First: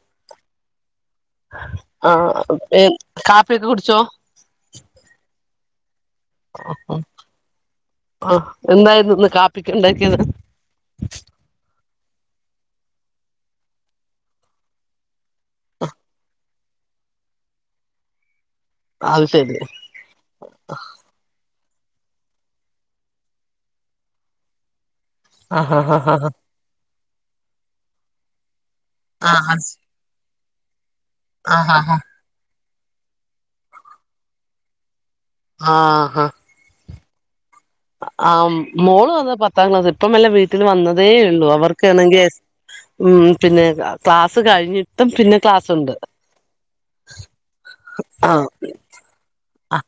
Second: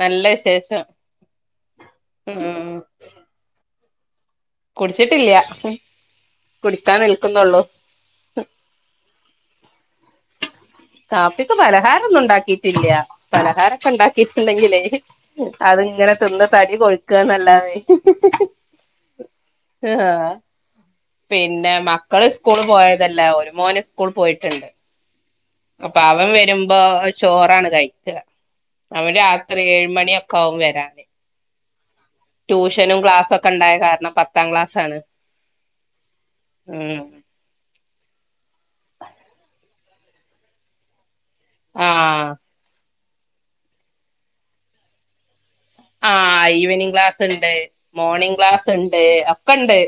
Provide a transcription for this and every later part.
നല്ല വിശേഷം ആഹ ഉം കാപ്പിയൊക്കെ കുടിച്ചോ കുടിച്ചിട്ടില്ല കുടിക്കാൻ നിൽക്കുന്നുള്ളൂ ആഹ് എന്തായിരുന്നു [unintelligible] ഉണ്ടാക്കിയത് ഇല്ല പലഹാരംക്കെ ഉണ്ടാക്കിട്ടുണ്ടെങ്കിലേ അത്ങ്ങനെ തിന്ന് തനി കൊഴുക്കുകന്നല്ലതെ അത് ശരി ആഹ പിന്നെ മക്കള് സ്കൂള പോയതല്ല ഒരു മോന് സ്കൂൾ പോയിട്ടുണ്ട് ആഹ് ആഹ് അപ്പൊ അവൻ ആഹ് വരുമ്പോ ചോറാണ് കഴിക്കുക അവൻ രാത്രി ഏഴുമണിയൊക്കെ കാവും വരാന് ആഹ ആഹ് ആഹ ട്യൂഷനും ക്ലാസ്സും ഒക്കെ ഉണ്ടായത് കാരണം പത്താം ക്ലാസ് ആണ് ആഹ ഹഹ ഉം ആ മോളും വന്നാ പത്താം ക്ലാസ് ഇപ്പല്ല വീട്ടിൽ വന്നതേഒള്ളു അവർക്ക് ആണെങ്കിൽ ആഹ് ക്ലാസ് കഴിഞ്ഞിട്ടും പിന്നെ ക്ലാസ്സുണ്ട് ആഹ ഈവനിംങ്ങ് ക്ലാസ് ഉണ്ട് മോർണിംങ്ങ് ക്ലാസ് ഉണ്ട് ഒക്ക ഉണ്ട്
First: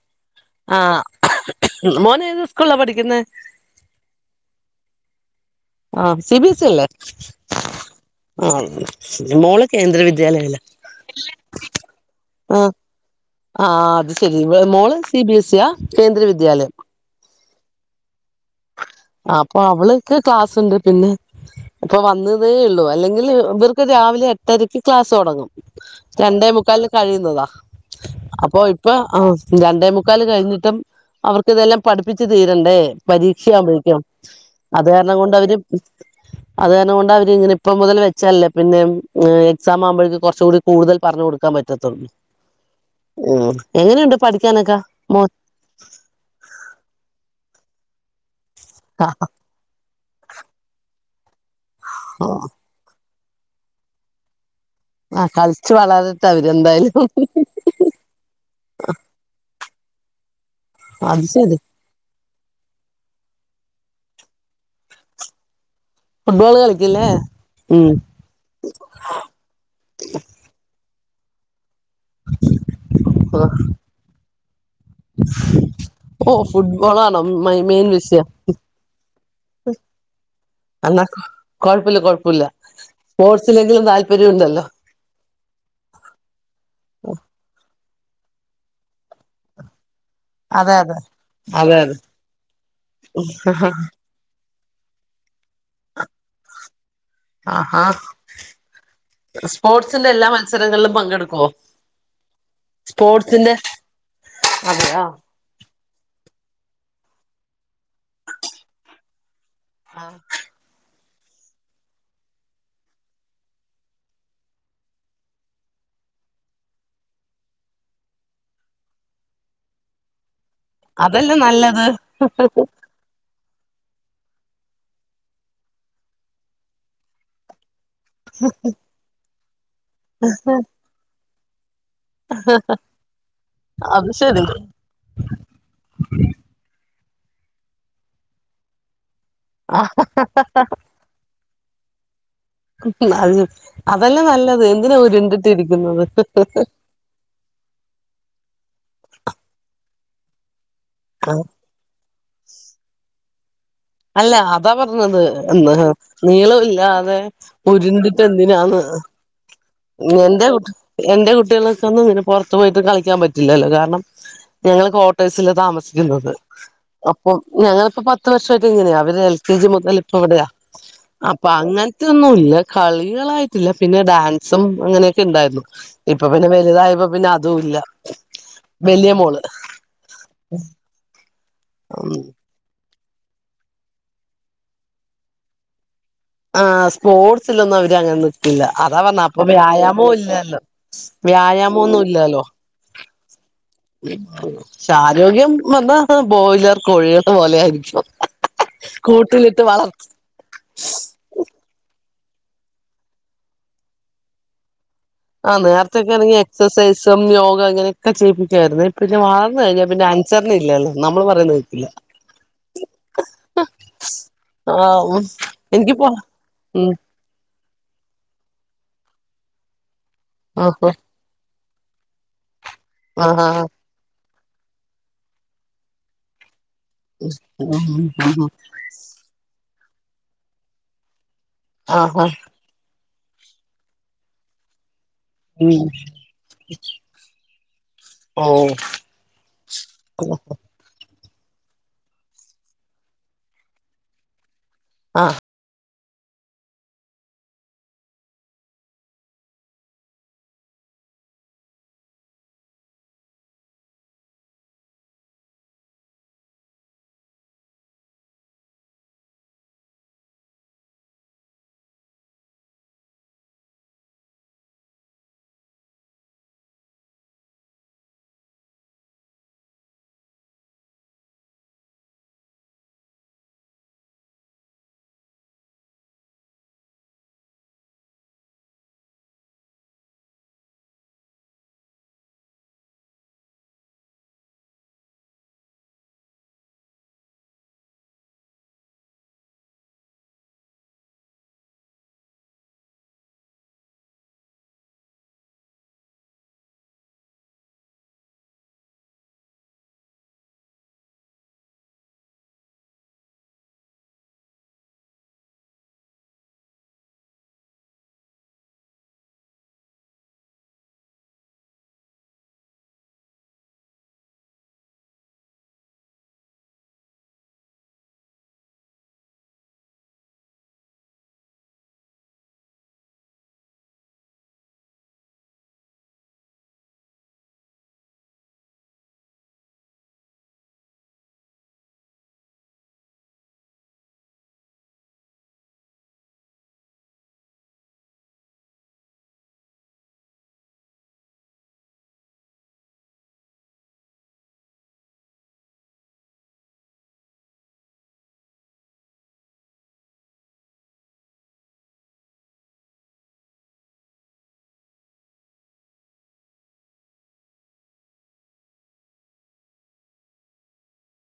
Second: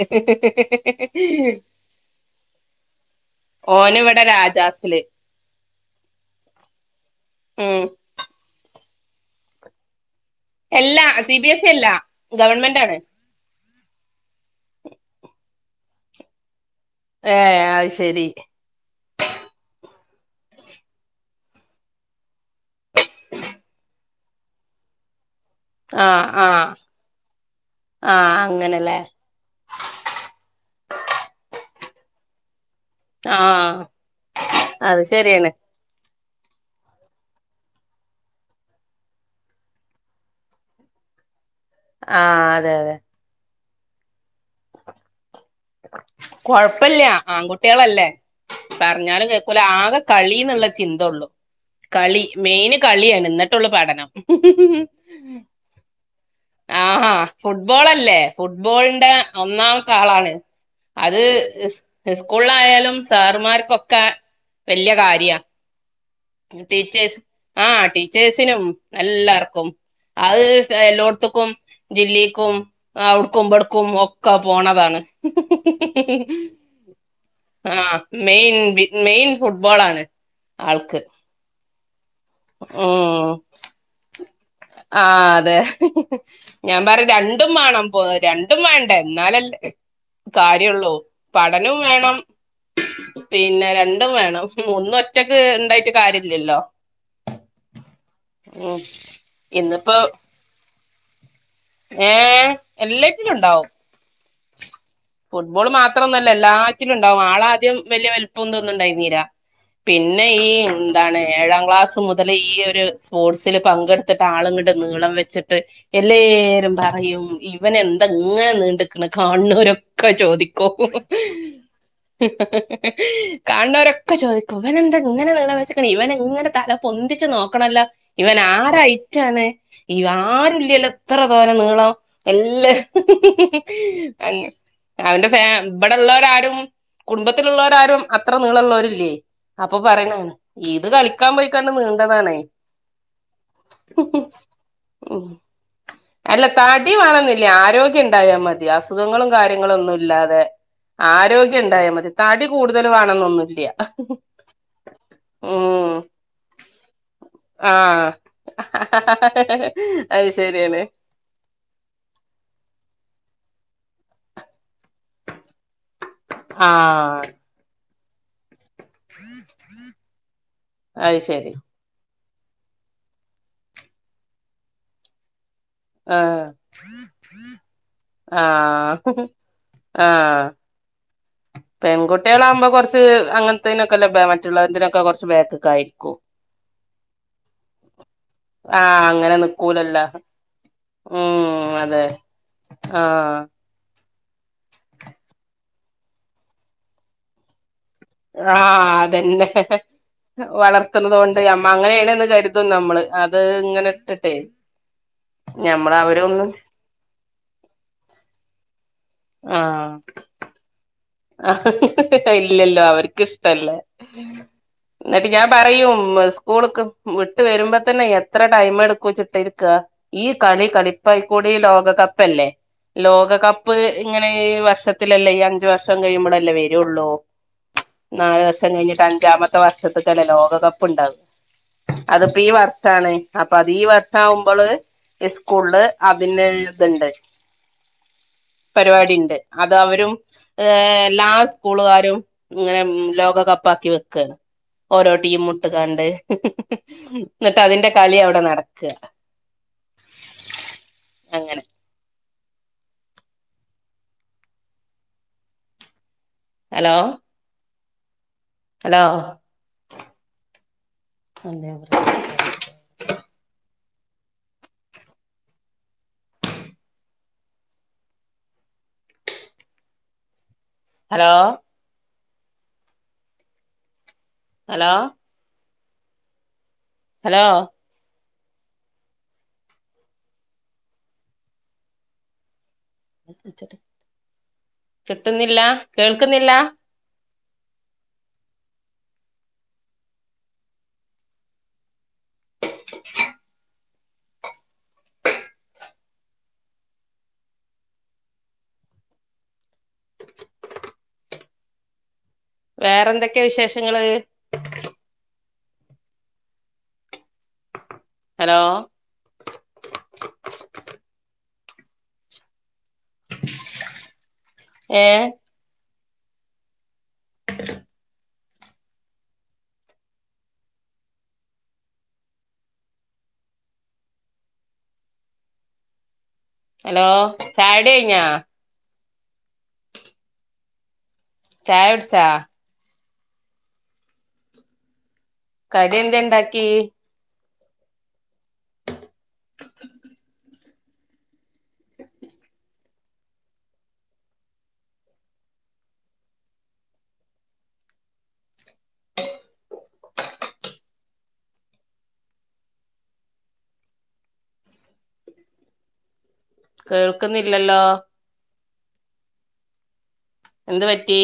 ആഹ മോന് ഏത് സ്കൂളാ പഠിക്കുന്നെ ഓന് ഇവിടെ രാജാസില് ആ സി ബി എസ് ഇ അല്ലേ ഉം ആ മോള കേന്ദ്രദ്യ എല്ലാ സി ബി എസ് ഇ അല്ലാ ഗവണ്മെന്റ് ആണ് ആ അത് ശെരി മോള് സി ബി എസ് ഇ ആ കേന്ദ്ര വിദ്യാലയം ഏയ് അത് ശരി അപ്പൊ അവള്ക്കെ ക്ലാസ്സ്ണ്ട് പിന്നെ ഇപ്പൊ വന്നതേ ഉള്ളൂ അല്ലെങ്കിൽ ഇവർക്ക് രാവിലെ എട്ടരക്ക് ക്ലാസ് തുടങ്ങും ആഹ് രണ്ടേ ആഹ് മുക്കാലിന് കഴിയുന്നതാ ആഹ് അപ്പൊ ഇപ്പൊ അങ്ങനല്ലേ രണ്ടേമുക്കാല് കഴിഞ്ഞിട്ടും അവർക്ക് ഇതെല്ലാം പഠിപ്പിച്ച് തീരണ്ടേ ആഹ് പരീക്ഷുമ്പോഴേക്കും അത് കാരണം കൊണ്ട അവര് [inaudible] അത് കാരണം കൊണ്ട് അവർ ഇങ്ങനെ ഇപ്പം മുതൽ വെച്ചാലല്ലേ പിന്നെ എക്സാം ആവുമ്പോഴേക്ക് കുറച്ചുകൂടി കൂടുതൽ പറഞ്ഞു കൊടുക്കാൻ പറ്റും ആഹ് അതെ അതെ എങ്ങനെയുണ്ട് പഠിക്കാനൊക്കെ കൊഴപ്പില്ല ആൺകുട്ടികളല്ലേ പറഞ്ഞാലും കേൾക്കുല ആകെ കളിന്നുള്ള ചിന്ത ഉള്ളു കളി മെയിന് കളിയാണ് എന്നിട്ടുള്ള പഠനം ആ കളിച്ചു വളരട്ടെ അവര് എന്തായാലും ആഹാ ഫുട്ബോൾല്ലേ ഫുട്ബോളിന്റെ ഒന്നാം ആളാണ് അത് സ്കൂളിലായാലും സാറമാർക്കൊക്കെ വല്യ കാര്യ ഫുട്ബോൾ കളിക്കില്ലേ ടീച്ചേഴ്സ് ആഹ ഉം ടീച്ചേഴ്സിനും എല്ലർക്കും അത് എല്ലോടത്തും ക്ക ആ ജക്കുംടുക്കുംടക്കും ഒക്ക പോണതാണ് ഓ ഫുട്ബോളാണോ ആ മെയിൻ വിഷയം മെ മെയിൻ ഫുട്ബോൾ ആാണ് ആൾക്ക് കുഴപ്പമില്ല കുഴപ്പമില്ല ഉം സ്പോർട്സിലെങ്കിലും താല്പര്യം ഉണ്ടല്ലോ ആ അതെ ഞാൻ പറ രണ്ടും വേണം രണ്ടും വേണ്ട എന്നാലല്ലേ അതെ കാര്യള്ളൂ അതെ അതെ പഠനവും അതെ വേണം പിന്നെ രണ്ടും വേണം ഒന്ന ഒറ്റക്ക് ഉണ്ടായിട്ട് കാര്യംില്ലല്ലോ ആഹാ സ്പോർട്സിന്റെ എല്ലാ മത്സരങ്ങളിലും പങ്കെടുക്കുവോ ഏഹ എല്ലാറ്റിലും സ്പോർട്സിന്റെ ഉണ്ടാവും അതെയാ ഫുട്ബോൾ മാത്രംന്നല്ല എല്ലാ ുണ്ടാവും ആളാദ്യം വലിയ വലുപ്പംോന്നുണ്ടായി നീരാ പിന്നെ ഈ അതാണ് ഏഴാം ക്ലാസ് മുതൽ ഈ ഒരു സ്പോർട്സിൽ പങ്കെടുത്തിട്ട് ആളുംങ്ങുടെ നീളം വെച്ചിട്ട് എല്ലാവരും പറയും ഇവന എന്തെങ്ങനെ നീണ്ടക്കണ് കാണ്ണൂരൊക്കെ ചോദിക്കും അതല്ലേ നല്ലത് കണര ഒക്കെ ചോദിക്കും ഇവന എന്താ ഇങ്ങനെ വള വെച്ചക്കണ ഇവൻ ഇങ്ങനെ തല പൊന്തിച്ച് നോണല്ലോ ഇവൻ ആരയറ്റാണ് ഇവ ആരുല്ലല്ലോ എത്ര തോര നീളം എല്ല അത് ശരി അവന്റെ ഫാ ഇവിടെള്ളവരാരും കുടുംബത്തിലുള്ളവരാരും അത്ര നീളള്ളവരില്ലേ അപ്പൊ ആ പറയണ ഇത് കളിക്കാൻ പോയി നീണ്ടതാണേ അത് അതല്ലേ നല്ലത് എന്തിനാ ഉം. ഉരുണ്ടിട്ടി ഇരിക്കുന്നു അല്ല തടി വേണന്നില്ലേ ആരോഗ്യം ഉണ്ടായാൽ മതി അസുഖങ്ങളും കാര്യങ്ങളും ഒന്നും ഇല്ലാതെ ആരോഗ്യം ഉണ്ടായാൽ മതി തടി കൂടുതൽ വേണംെന്ന ഒന്നത് അല്ല അതാ പറഞ്ഞത് എന്ന് ഉം നീളം ഇല്ലാതെ ആഹ് ഉരുന്തിട്ട എന്തിനാണ് അത് എന്റെ ശരിയാണ് എന്റെ കുട്ടികൾക്കൊന്നും നിെ പുറത്തു പോയിട്ട് കളിക്കാൻ പറ്റില്ലല്ലോ കാരണം ഞങ്ങള്ൾ ട്ടേഴ്സില് താമസിക്കുന്നത് ആഹ് അപ്പൊ ഞങ്ങളിപ്പോ പത്ത് വർഷം ഇങ്ങനെയ അവ എൽ കെ ജി മുതൽപ്പ എവിടെയാ അത് അപ്പൊ ശരി അങ്ങനത്തെ ൊന്നുംല്ല കളികളായിട്ടില്ല പിന്നെ ഡാൻസും അങ്ങനെയൊക്കെ ഉണ്ടായിരുന്നു ഇപ്പൊ ആഹ് പിന്നെ വലുതായപ്പോ പിന്നെ അതും ഇല്ല വലിയ ആഹ് മോള് ആഹ് പെൺകുട്ടികളാകുമ്പോ കുറച്ച് അങ്ങനത്തനൊക്കെ ലഭ മറ്റുള്ളതിനൊക്കെ കുറച്ച് ബേക്കക്ക ആയിരിക്കും ആഹ സ്പോർട്സിലൊന്നും അവര് അങ്ങനെ നട്ടില്ല അതാ ആഹ് പറഞ്ഞാ അങ്ങനെ അപ്പൊ നിക്കൂലല്ലോ വ്യായാമം ഇല്ലല്ലോ വ്യായാമം ഒന്നും ഇല്ലല്ലോ ആഹ പക്ഷെ ആരോഗ്യം വന്നാൽ ബോയിലർ കോഴികട്ട പോലെ ആയിരിക്കും ആഹ അതന്നെ കൂട്ടിലിട്ട് വളർത്തും വളർത്തുന്നത് കൊണ്ട് അമ്മ അങ്ങനെയണ കരുതും നമ്മള് അത് ഇങ്ങനെ ഇട്ടട്ടെ ആഹ് നേരത്തെൊക്കെ ആണെങ്കി എക്സർസൈസും യോഗ ഇങ്ങനെയൊക്കെ ചെയ്യിപ്പിക്കായിരുന്നു പിന്നെ മാറന്നു കഴഞ്ഞാ പിന്നെ അൻസറിന് ഇല്ലല്ലോ നമ്മള് പറയുന്നത് കേക്കില്ല ആ ഇല്ലല്ലോ അവർക്ക് ഇഷ്ടല്ലേ ആ എന്നിട്ട് ഞാൻ പറയും എനിക്കിപ്പോ സ്കൂൾക്ക് ഉം വിട്ട് വരുമ്പോ തന്നെ എത്ര ടൈം എടുക്കും ച്ചിട്ടിരിക്ക ഈ കളി ആഹ് കണിപ്പായിക്കൂടി ലോകകപ്പല്ലേ ആഹ് ആഹ് ലോകകപ്പ് ഇങ്ങനെ വർഷത്തിലല്ലേ ഈ അഞ്ച വർഷം കഴിയുമ്പോഴല്ലേ വര ള്ളൂ നാലല് ദിവസം കഴിഞ്ഞിട്ട് അഞ്ചാമത്തെ വ വർഷത്തക്കന്നെ ലോകകപ്പ് ഉണ്ടാവും ആഹ് ആഹ് അതിപ്പോ ഈ വർഷാണ് അപ്പൊ അതീഈ വർഷ ആകുമ്പോള് ആഹ് സ്കൂളില് അതി എഴുതുണ്ട് ഓ പരിപാടി ഉണ്ട് അത അവരും എല്ലാ സ്കൂളുകാരും ഇങ്ങനെ ലോകകപ്പ്ാക്കി വെക്കുക ഓരോ ആ ടീം മുട്ടുകാ എന്നിട്ട് അതിന്റെ കളി അവിടെ നടക്കുക അങ്ങനെ hello hello [inaudible] hello hello hello കിട്ടുന്നില്ല കേൾക്കുന്നില്ല [inaudible] വേറെ എന്തൊക്കെയ വിശേഷങ്ങള്ത് ഹലോ ഏ [inaudible] ഹലോ ചാടി യിഞ്ഞ ചായ കുട്ചോ കടി എന്ത ഇണ്ടാക്കി കേൾക്കുന്നില്ലല്ലോ എന്ത് പറ്റി